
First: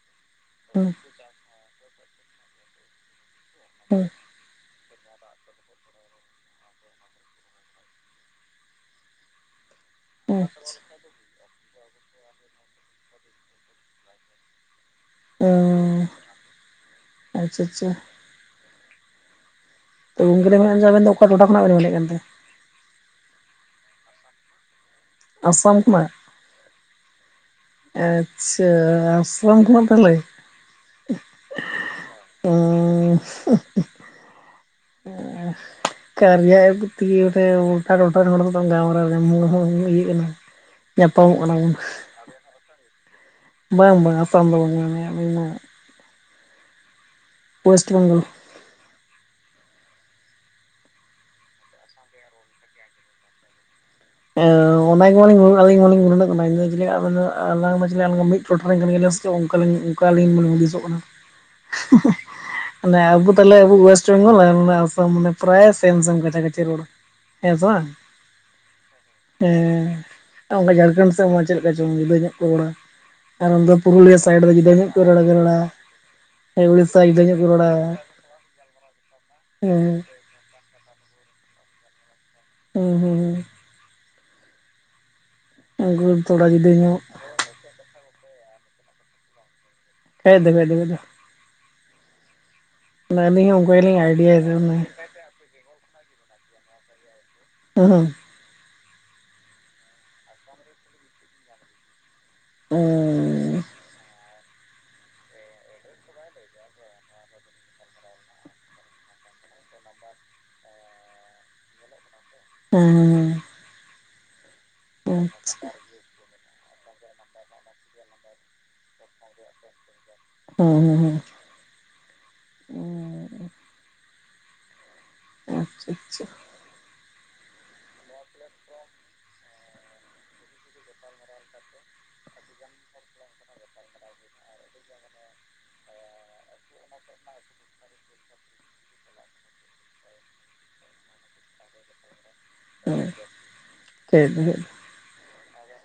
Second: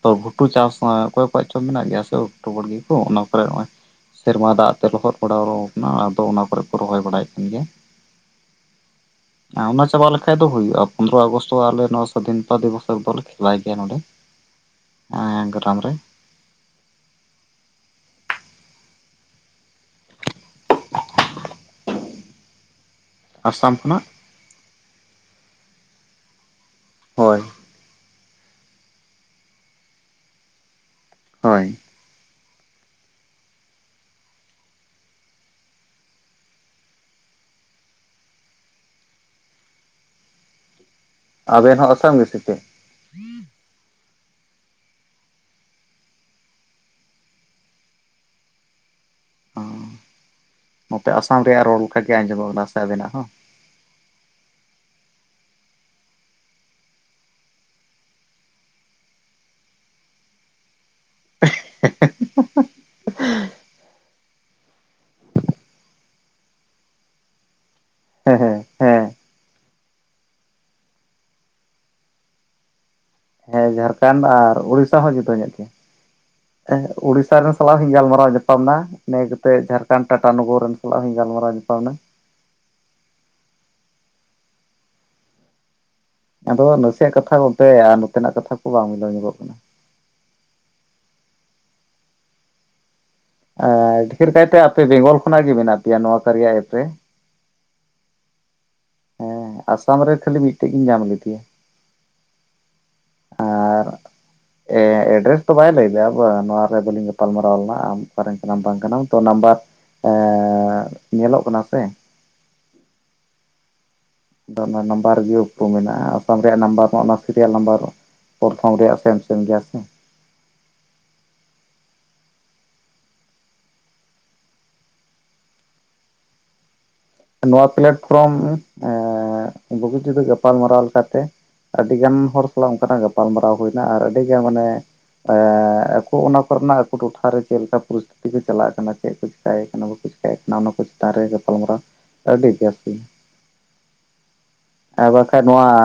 ᱛᱚ ᱜᱷᱩᱴᱩ ᱪᱟᱥ ᱦᱮᱸ [unintelligible] ᱚᱠᱚᱭ ᱠᱚᱣᱟᱜ ᱪᱚ ᱢᱮᱱᱟᱜ ᱜᱮᱭᱟ ᱥᱮ ᱚᱠᱴᱳᱵᱚᱨ ᱦᱚᱲ ᱜᱮᱠᱚ ᱚᱱᱟ ᱠᱚᱨᱮ ᱱᱚᱜᱚᱭ ᱦᱩᱸ [inaudible] ᱥᱮᱨᱢᱟ ᱫᱟᱜ ᱛᱮ ᱨᱚᱦᱚᱣ ᱵᱟᱲᱟᱣ ᱦᱚᱣᱠᱟᱱᱟ ᱟᱫᱚ ᱚᱱᱟ ᱠᱚᱨᱮ ᱠᱚ ᱨᱚᱦᱚᱭ ᱵᱟᱲᱟᱭᱮᱫ ᱠᱟᱱ ᱜᱮᱭᱟ ᱮᱸ ᱚᱱᱟ ᱪᱟᱵᱟ ᱞᱮᱠᱷᱟᱡ ᱦᱮᱸ ᱦᱮᱸ ᱫᱚ ᱦᱩᱭᱩᱜᱼᱟ ᱯᱚᱱᱫᱽᱨᱚ ᱟᱜᱚᱥᱛ ᱟᱞᱮ ᱱᱚᱣᱟ ᱫᱤᱢᱯᱟ ᱫᱤᱣᱟᱥ ᱵᱟᱵᱚᱱ ᱠᱷᱤᱞᱟᱭᱮᱫᱮᱭᱟ ᱱᱚᱰᱮ ᱮᱸ ᱜᱨᱟᱢ ᱨᱮ ᱚᱸᱻ ᱟᱪᱪᱷᱟ ᱟᱪᱪᱷᱟ ᱛᱚ ᱜᱚᱢᱠᱮ [unintelligible] ᱟᱵᱮᱱ ᱫᱚ ᱚᱠᱟ ᱴᱚᱴᱷᱟ ᱠᱷᱚᱱᱟᱜ ᱵᱮᱱ ᱢᱮᱱᱮᱫ ᱠᱟᱱ ᱛᱟᱦᱮᱸ ᱟᱥᱟᱢ ᱠᱷᱚᱱᱟᱜ᱾ ᱟᱥᱟᱢ ᱠᱚᱱᱟᱭ ᱦᱳᱭ ᱾ ᱟᱪᱪᱷᱟ ᱟᱥᱟᱢ ᱠᱷᱚᱱᱟᱜ ᱛᱟᱦᱚᱞᱮ ᱦᱳᱭ᱾ [unintelligible] [unintelligible] ᱠᱟᱨᱭᱟ ᱮᱯᱥ ᱛᱮᱜᱮ ᱱᱚᱛᱮ ᱜᱚᱴᱟ ᱴᱚᱴᱷᱟ ᱱᱚᱭᱟ ᱠᱚ ᱜᱟᱞᱢᱟᱨᱟᱣ ᱧᱟᱢᱚ ᱦᱩᱭᱩᱜ ᱠᱟᱱᱟ᱾ ᱧᱟᱯᱟᱢᱚᱜ ᱠᱟᱱᱟᱵᱚᱱ [unintelligible] ᱵᱟᱝ ᱵᱟᱝ ᱟᱥᱟᱢ ᱫᱚ ᱵᱟᱹᱧ ᱢᱮᱱᱮᱫᱼᱟ ᱤᱧ ᱢᱟ ᱳᱭᱮᱥᱴ ᱵᱮᱝᱜᱚᱞ ᱚ ᱱᱚᱛᱮ ᱟᱥᱟᱢ ᱨᱮᱭᱟᱜ ᱨᱚᱲ ᱞᱮᱠᱟ ᱜᱮ ᱟᱸᱡᱚᱢᱚᱜ ᱠᱟᱱᱟ ᱥᱮ ᱟᱵᱮᱱᱟᱜ ᱦᱚᱸ ᱦᱮᱸ ᱚᱱᱟᱜᱮ ᱵᱟᱞᱤᱝ ᱜᱩᱱᱟᱱ ᱟᱞᱤᱧ ᱢᱟ ᱜᱩᱱᱟᱱ ᱱᱚᱜ ᱠᱟᱱᱟ ᱡᱮ ᱟᱵᱮᱱ ᱫᱚ ᱟᱞᱟᱝ ᱫᱚ ᱪᱮᱫ ᱢᱤᱫ ᱴᱚᱴᱷᱟ ᱨᱮᱧ ᱠᱟᱱ ᱜᱮᱭᱟ ᱥᱮ ᱪᱮᱫ ᱚᱱᱠᱟᱞᱤᱧ ᱚᱱᱠᱟᱞᱤᱧ ᱢᱟᱞᱤᱧ ᱦᱩᱫᱤᱥᱚᱜ ᱠᱟᱱᱟ ᱦᱮᱸ ᱦᱮᱸ ᱮᱫᱮᱸᱟᱵᱚ ᱛᱟᱦᱚᱞᱮ ᱟᱵᱚ ᱚᱭᱮᱥᱴ ᱵᱮᱝᱜᱚᱞ ᱮᱱ ᱟᱥᱟᱢ ᱢᱟᱱᱮ ᱯᱨᱟᱭ ᱥᱮᱢ ᱥᱮᱢ ᱠᱟᱪᱷᱟ ᱠᱟᱪᱷᱤ ᱨᱳᱰ ᱦᱮᱸ ᱥᱮ ᱵᱟᱝ ᱦᱮᱸ ᱦᱮᱸ ᱦᱮᱸ ᱦᱮᱸ ᱚᱱᱠᱟ ᱡᱷᱟᱲᱠᱷᱚᱱᱰ ᱥᱮᱫ ᱢᱟ ᱪᱮᱫ ᱞᱮᱠᱟ ᱪᱚᱝ ᱡᱩᱫᱟᱹ ᱧᱚᱜ ᱠᱚ ᱨᱚᱲᱟ᱾ ᱟᱨ ᱦᱮᱸ ᱚᱱᱛᱮ ᱯᱩᱨᱩᱞᱤᱭᱟᱹ ᱡᱷᱟᱲᱠᱷᱚᱸᱰ ᱥᱟᱭᱤᱰ ᱫᱚ ᱟᱨ ᱡᱩᱫᱟᱹ ᱧᱚᱜ ᱠᱚ ᱨᱚᱲᱮ ᱨᱚᱲᱟ᱾ ᱦᱮᱸ ᱮᱸ ᱩᱲᱤᱥᱥᱟ ᱡᱩᱫᱟᱹ ᱩᱲᱤᱥᱟ ᱧᱚᱜ ᱠᱚ ᱨᱮᱱ ᱨᱚᱲᱟ ᱥᱟᱞᱟᱜ ᱦᱚᱧ ᱜᱟᱞᱢᱟᱨᱟᱣ ᱧᱟᱯᱟᱢ ᱮᱱᱟ ᱤᱱᱟᱹ ᱠᱟᱛᱮᱜ ᱦᱮᱸ ᱡᱷᱟᱲᱠᱷᱚᱸᱰ ᱴᱟ ᱛᱟᱞ ᱱᱚᱜᱚᱨ ᱨᱮᱱ ᱥᱟᱞᱟᱜ ᱦᱚᱸᱧ ᱜᱟᱞᱢᱟᱨᱟᱣ ᱧᱟᱯᱟᱢ ᱱᱟ᱾ ᱦᱩᱸ ᱦᱩᱸ ᱟ ᱜᱩᱢ ᱟᱫᱚ ᱱᱟᱥᱮ ᱠᱟᱛᱷᱟ ᱦᱚᱸ ᱚᱱᱛᱮ ᱟᱨ ᱱᱚᱛᱮᱱᱟᱜ ᱠᱟᱛᱷᱟ ᱠᱚ ᱵᱟᱝ ᱢᱤᱞᱟᱹᱣ ᱧᱚᱜᱚᱜ ᱠᱟᱱᱟ᱾ ᱮᱸ ᱫᱮᱵᱮ ᱫᱮᱵᱮ ᱫᱚ᱾ ᱫᱚ ᱟᱹᱞᱤᱧ ᱦᱚᱸ ᱚᱱᱠᱟ ᱜᱮᱞᱤᱧ ᱟᱨ ᱴᱷᱤᱠᱟᱹ ᱟᱭᱰᱤᱭᱟ ᱠᱟᱭᱛᱮ ᱦᱮᱸ ᱦᱮᱸ ᱟᱯᱮ ᱵᱮᱝᱜᱚᱞ ᱠᱷᱚᱱᱟᱜ ᱜᱮ ᱢᱮᱱᱟᱜ ᱯᱮᱭᱟ ᱱᱚᱣᱟ ᱠᱟᱨᱭᱟ ᱮᱯ ᱨᱮ᱾ ᱩ ᱦᱩᱝ ᱦᱮᱸ ᱟᱥᱟᱢ ᱨᱮ ᱠᱷᱟᱹᱞᱤ ᱢᱤᱫᱴᱮᱡ ᱜᱤ ᱧᱟᱢ ᱞᱮᱫᱮᱭᱟ᱾ ᱩᱻᱩ ᱟᱨ ᱮᱸ ᱮᱰᱨᱮᱥ ᱫᱚ ᱵᱟᱭ ᱞᱟᱹᱭᱫᱟ ᱵᱟᱝ ᱱᱚᱣᱟ ᱨᱮ ᱜᱮ ᱞᱤᱧ ᱜᱟᱯᱟᱞ ᱢᱟᱨᱟᱣ ᱞᱮᱱᱟ ᱟᱢ ᱚᱠᱟ ᱨᱮᱱ ᱠᱟᱱᱟᱢ ᱵᱟᱝ ᱠᱟᱱᱟᱢ ᱛᱚ ᱱᱟᱢᱵᱟᱨ᱾ ᱮᱸᱻ ᱧᱮᱞᱚᱜ ᱠᱟᱱᱟ ᱯᱮ? ᱚᱠᱟᱨᱮ ᱢᱮᱱᱟᱢᱟ? ᱟᱫᱚ ᱚᱱᱟ ᱱᱟᱢᱵᱟᱨ ᱜᱮ ᱛᱚ ᱢᱮᱱᱟᱜᱼᱟ ᱜᱚᱢᱠᱮ ᱱᱟᱢᱵᱟᱨ ᱚᱱᱟ ᱥᱤᱨᱤᱭᱟᱞ ᱱᱟᱢᱵᱟᱨ ᱯᱚᱨᱛᱷᱚᱢ ᱨᱮᱭᱟᱜ ᱥᱮᱢ ᱥᱮᱢ ᱜᱮᱭᱟ ᱥᱮ ᱦᱩᱸ ᱦᱩᱸ ᱦᱩᱸ ᱟᱪᱪᱷᱟ ᱟᱪᱪᱷᱟ ᱱᱚᱣᱟ ᱯᱞᱮᱴᱯᱷᱚᱨᱚᱢ ᱮᱸ ᱵᱩᱜᱤᱴᱤᱨᱮ ᱜᱟᱯᱟᱞᱢᱟᱨᱟᱣ ᱞᱮᱠᱟᱛᱮ ᱟᱹᱰᱤ ᱜᱟᱱ ᱦᱚᱲ ᱥᱟᱞᱟᱜ ᱚᱱᱠᱟᱱᱟᱜ ᱜᱟᱯᱟᱞ ᱢᱟᱨᱟᱣ ᱦᱩᱭᱱᱟ ᱟᱨ ᱟᱹᱰᱤᱜᱟᱱ ᱢᱟᱱᱮ᱾ ᱟ ᱟᱠᱚ ᱚᱱᱟ ᱠᱚᱨᱮᱱᱟᱜ ᱟᱠᱚ ᱴᱚᱴᱷᱟ ᱨᱮ ᱪᱮᱫ ᱞᱮᱠᱟ ᱯᱚᱨᱤᱥᱛᱷᱤᱛᱤ ᱪᱟᱞᱟᱜ ᱠᱟᱱᱟ ᱪᱮᱫ ᱠᱚ ᱪᱮᱠᱟᱭᱮ ᱠᱟᱱᱟ ᱵᱟᱠᱚ ᱪᱮᱠᱟᱭᱮ ᱠᱟᱱᱟ ᱮᱠ ᱱᱟ ᱱᱩᱠᱩ ᱪᱮᱛᱟᱱ ᱨᱮ ᱜᱟᱯᱟᱞ ᱢᱟᱨᱟᱣ ᱟᱹᱰᱤ ᱡᱟᱹᱥᱛᱤ ᱦᱮᱸ ᱦᱮᱸ ᱟᱨ ᱵᱟᱠᱷᱟᱜ ᱱᱚᱭᱟ᱾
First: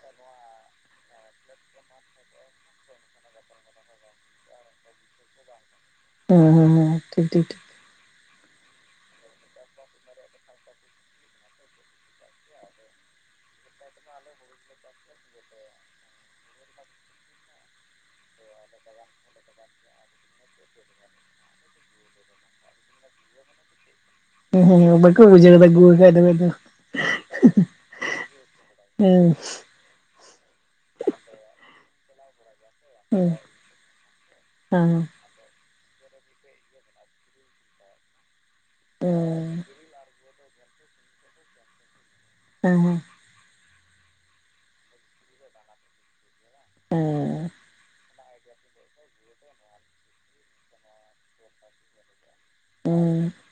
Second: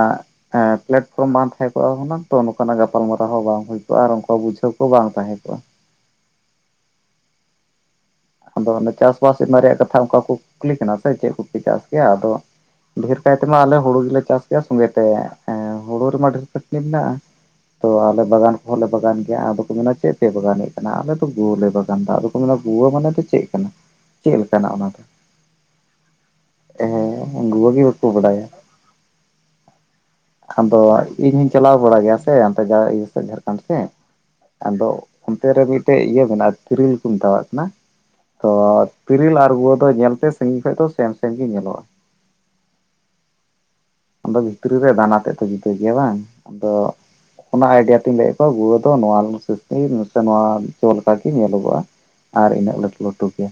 ᱦᱮᱸ ᱯᱞᱟᱴᱯᱷᱚᱨᱚᱢ ᱵᱟᱝ ᱛᱟᱦᱮᱸ ᱠᱚᱜᱼᱟ ᱦᱩᱱᱟᱝ ᱛᱚ ᱱᱚᱝᱠᱟᱱ ᱟᱜ ᱜᱟᱯᱟᱞ ᱢᱟᱨᱟᱣ ᱦᱚᱸ ᱵᱟᱝ ᱦᱩᱭ ᱠᱚᱜᱼᱟ ᱟᱨ ᱚᱱᱠᱟ ᱵᱩᱡᱷᱟᱹᱣ ᱠᱚ ᱵᱟᱝ ᱛᱟᱦᱮᱸ ᱠᱚᱜᱼᱟ᱾ ᱦᱮᱸ ᱦᱮᱸ ᱦᱮᱸ ᱴᱷᱤᱠ ᱴᱷᱤᱠ ᱴᱷᱤᱠ ᱟᱫᱚ ᱚᱱᱟ ᱪᱟᱥ ᱵᱟᱥ ᱚᱱᱟ ᱨᱮᱭᱟᱜ ᱠᱟᱛᱷᱟ ᱚᱱᱠᱟ ᱠᱚ ᱠᱩᱠᱞᱤ ᱠᱟᱱᱟ ᱥᱮ ᱪᱮᱫ ᱠᱚ ᱯᱮ ᱪᱟᱥ ᱜᱮᱭᱟ ᱟᱫᱚ᱾ ᱰᱷᱮᱨ ᱠᱟᱭ ᱛᱮᱢᱟ ᱟᱞᱮ ᱦᱳᱲᱳ ᱜᱮᱞᱮ ᱪᱟᱥ ᱜᱮᱭᱟ ᱥᱚᱸᱜᱮ ᱛᱮ ᱮᱸ ᱦᱳᱲᱳ ᱨᱮᱢᱟ ᱰᱷᱮᱨ ᱠᱷᱟᱹᱴᱱᱤ ᱢᱮᱱᱟᱜᱼᱟ ᱛᱚ ᱟᱞᱮ ᱵᱟᱜᱟᱱ ᱦᱚᱸ ᱞᱮ ᱵᱟᱜᱟᱱ ᱜᱮᱭᱟ ᱟᱫᱚ ᱠᱚ ᱢᱮᱱᱟ ᱪᱮᱫ ᱯᱮ ᱵᱟᱜᱟᱱᱼᱮᱫ ᱠᱟᱱᱟ ᱟᱞᱮ ᱫᱚ ᱜᱳ ᱞᱮ ᱵᱟᱜᱟᱱ ᱫᱟ ᱟᱫᱚ᱾ [unintelligible] ᱜᱩᱣᱟᱹ ᱢᱟᱱᱮ ᱫᱚ ᱪᱮᱫ ᱠᱟᱱᱟ ᱪᱮᱫ ᱦᱮᱸ ᱞᱮᱠᱟᱱᱟᱜ ᱦᱮᱸ ᱚᱱᱟ [unintelligible] ᱫᱚ [unintelligible] ᱜᱩᱣᱟᱹ [unintelligible] ᱮᱠᱫᱚᱢ ᱮᱠᱫᱚᱢ ᱦᱮᱸ ᱜᱩᱣᱟᱹ ᱜᱮ ᱵᱟᱠᱚ ᱵᱟᱰᱟᱭᱟ ᱦᱮᱸ ᱟᱫᱚ ᱤᱧᱤᱧ ᱪᱟᱞᱟᱣ ᱵᱟᱲᱟᱜ ᱜᱮᱭᱟ ᱥᱮ ᱚᱱᱛᱮ ᱤᱭᱟᱹ ᱥᱮᱫ ᱦᱮᱸ ᱡᱷᱟᱲᱠᱷᱚᱸᱰ ᱥᱮᱫ ᱟᱫᱚ ᱦᱮᱸ ᱚᱱᱛᱮ ᱨᱮ ᱢᱤᱫ ᱴᱮᱡ ᱤᱭᱟᱹ ᱢᱮᱱᱟᱜᱼᱟ ᱛᱤᱨᱤᱞ ᱠᱚ ᱢᱮᱛᱟᱣᱟᱜ ᱠᱟᱱᱟ ᱛᱚ ᱛᱤᱨᱤᱞ ᱟᱨ [unintelligible] ᱫᱚ ᱧᱮᱞ ᱛᱮ ᱥᱟᱹᱜᱤᱧ ᱠᱷᱚᱱ ᱫᱚ ᱥᱮᱢ ᱥᱮᱢ ᱜᱮ ᱧᱮᱞᱚᱜᱼᱟ [unintelligible] ᱟᱫᱚ ᱵᱷᱤᱛᱨᱤ ᱨᱮ ᱫᱟᱱᱟ ᱛᱮᱫ ᱫᱚ ᱡᱩᱫᱟᱹ ᱜᱮᱭᱟ ᱵᱟᱝ ᱟᱫᱚ ᱦᱮᱸ ᱚᱱᱟ ᱟᱭᱰᱤᱭᱟ [unintelligible] [unintelligible] [unintelligible] ᱱᱚᱣᱟ ᱦᱤᱥᱟᱹᱵ ᱛᱮ ᱧᱮᱞᱚᱜᱚᱜᱼᱟ [unintelligible] ᱞᱮᱠᱟᱜ ᱜᱮ ᱧᱮᱞᱚᱜᱚᱜᱼᱟ ᱟᱨ ᱤᱱᱟᱹ [unintelligible]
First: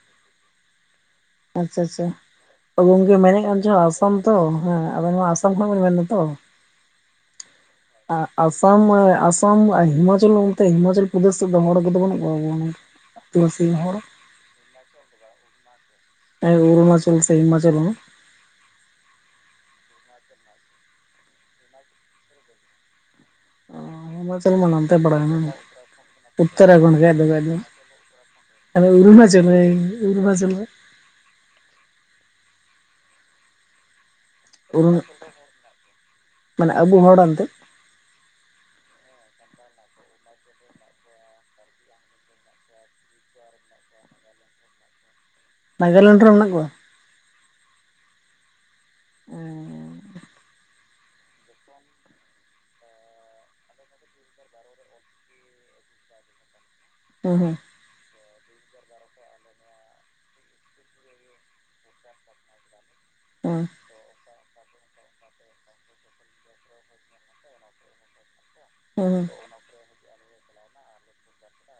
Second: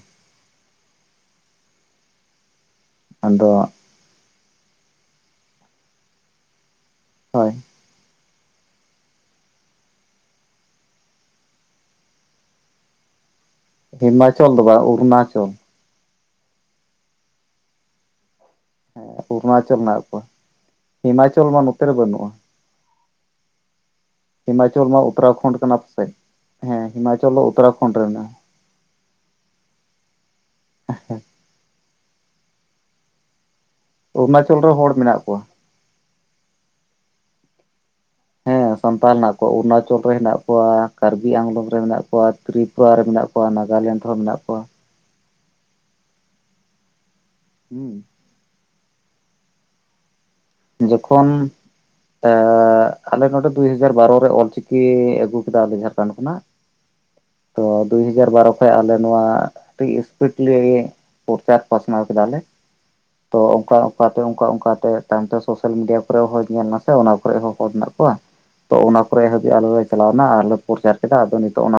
ᱟᱪᱪᱷᱟ ᱟᱪᱪᱷᱟ ᱜᱚᱝᱠᱮ [unintelligible] ᱟᱫᱚ ᱟᱸᱥᱟᱢ ᱛᱚ ᱦᱮᱸ ᱟᱵᱮᱱ ᱢᱟ ᱟᱸᱥᱟᱢ ᱠᱷᱚᱱᱟᱜ ᱵᱮᱱ ᱢᱮᱱ ᱫᱟ ᱛᱚ ᱦᱳᱭ ᱟᱸᱥᱟᱢ ᱟᱸᱥᱟᱢ ᱦᱤᱢᱟᱪᱚᱞ ᱚᱱᱛᱮ ᱦᱤᱢᱟᱪᱚᱞ ᱯᱨᱚᱫᱮᱥ ᱥᱮᱫ ᱫᱚ ᱦᱚᱲ ᱠᱚᱫᱚ ᱵᱟᱹᱱᱩᱜ ᱠᱚᱣᱟ [unintelligible] [inaudible] [unintelligible] ᱦᱚᱲ ᱦᱤᱢᱟᱪᱚᱞ ᱫᱚ ᱵᱟᱝ ᱚᱨᱩᱱᱟᱪᱚᱞ ᱚᱨᱩᱱᱟᱪᱚᱞ ᱥᱮ ᱦᱤᱢᱟᱪᱚᱞ ᱦᱚᱸ ᱦᱮᱸ ᱚᱨᱩᱱᱟᱪᱚᱞ ᱢᱮᱱᱟᱜ ᱠᱚᱣᱟ ᱦᱤᱢᱟᱪᱚᱞ ᱢᱟ ᱱᱚᱛᱮ ᱨᱮ ᱵᱟᱹᱱᱩᱜᱼᱟ ᱚ ᱦᱤᱢᱟᱪᱚᱞ [unintelligible] [unintelligible] [unintelligible] [unintelligible] ᱢᱟ ᱩᱛᱛᱚᱨᱟᱠᱷᱚᱸᱰ ᱠᱟᱱᱟ ᱯᱟᱥᱮᱡ ᱦᱮᱸ ᱦᱤᱢᱟᱪᱚᱞ ᱫᱚ ᱩᱛᱛᱚᱨᱟᱠᱷᱚᱸᱰ ᱨᱮ ᱢᱮᱱᱟᱜᱼᱟ ᱚᱨᱩᱱᱟᱪᱚᱞ [unintelligible] [inaudible] ᱚᱨᱩᱱᱟᱪᱚᱞ ᱨᱮ ᱦᱚᱲ ᱚᱨᱩᱱ ᱢᱮᱱᱟᱜ ᱠᱚᱣᱟ ᱢᱟᱱᱮ ᱟᱵᱚ ᱦᱚᱲ ᱚᱱᱛᱮ ᱦᱮᱸ ᱥᱟᱱᱛᱟᱞ ᱦᱮᱱᱟᱜ ᱠᱚᱣᱟ ᱚᱨᱩᱱᱟᱪᱚᱞ ᱨᱮ ᱦᱮᱱᱟᱜ ᱠᱚᱣᱟ [unintelligible] ᱨᱮ ᱢᱮᱱᱟᱜ ᱠᱚᱣᱟ ᱛᱨᱤᱯᱩᱨ ᱨᱮ ᱢᱮᱱᱟᱜ ᱠᱚᱣᱟ ᱱᱟᱜᱟᱞᱮᱱᱰ ᱦᱚᱸ ᱢᱮᱱᱟᱜ ᱠᱚᱣᱟ ᱱᱟᱜᱟᱞᱮᱱᱰ ᱨᱮ ᱢᱮᱱᱟᱜ ᱠᱚᱣᱟ ᱦᱩᱸ [unintelligible] ᱡᱚᱠᱷᱚᱱ ᱟᱞᱮ ᱱᱚᱰᱮ ᱫᱩ ᱦᱟᱡᱟᱨ ᱵᱟᱨᱚ ᱨᱮ ᱚᱞ ᱪᱤᱠᱤ ᱟᱹᱜᱩ ᱠᱮᱫᱟ ᱟᱞᱮ ᱡᱷᱟᱨᱠᱷᱚᱸᱰ ᱠᱷᱚᱱᱟᱜ [unintelligible] ᱫᱩ ᱦᱟᱡᱟᱨ ᱵᱟᱨᱚ ᱠᱷᱚᱡ ᱟᱜ ᱟᱞᱮ ᱱᱚᱣᱟ ᱟᱹᱰᱤ ᱤᱥᱯᱤᱴ ᱞᱮ ᱯᱨᱚᱪᱟᱨ ᱯᱟᱥᱱᱟᱣ ᱠᱮᱫᱟ ᱞᱮ ᱛᱚ ᱦᱩᱸ ᱚᱝᱠᱟ ᱚᱝᱠᱟ ᱛᱮ ᱚᱝᱠᱟ ᱚᱝᱠᱟ ᱛᱮ ᱛᱟᱭᱚᱢ ᱛᱮ ᱥᱳᱥᱟᱞ ᱢᱤᱰᱤᱭᱟ ᱠᱚ ᱨᱮ ᱦᱚᱸ ᱧᱮᱞ ᱱᱟᱥᱮ ᱚᱱᱟ ᱠᱚᱨᱮ ᱦᱚᱸ ᱦᱚᱲ ᱢᱮᱱᱟᱜ ᱠᱚᱣᱟ ᱛᱚ ᱚᱱᱟ ᱦᱩᱸ ᱠᱚᱨᱮ ᱦᱩᱸ ᱦᱟᱹᱵᱤᱡ ᱟᱞᱮ ᱪᱟᱞᱟᱣ ᱱᱟ ᱟᱨ ᱞᱮ ᱯᱨᱚᱪᱟᱨ ᱠᱮᱫᱟ ᱟᱫᱚ ᱱᱤᱛᱚᱜ ᱚᱱᱟ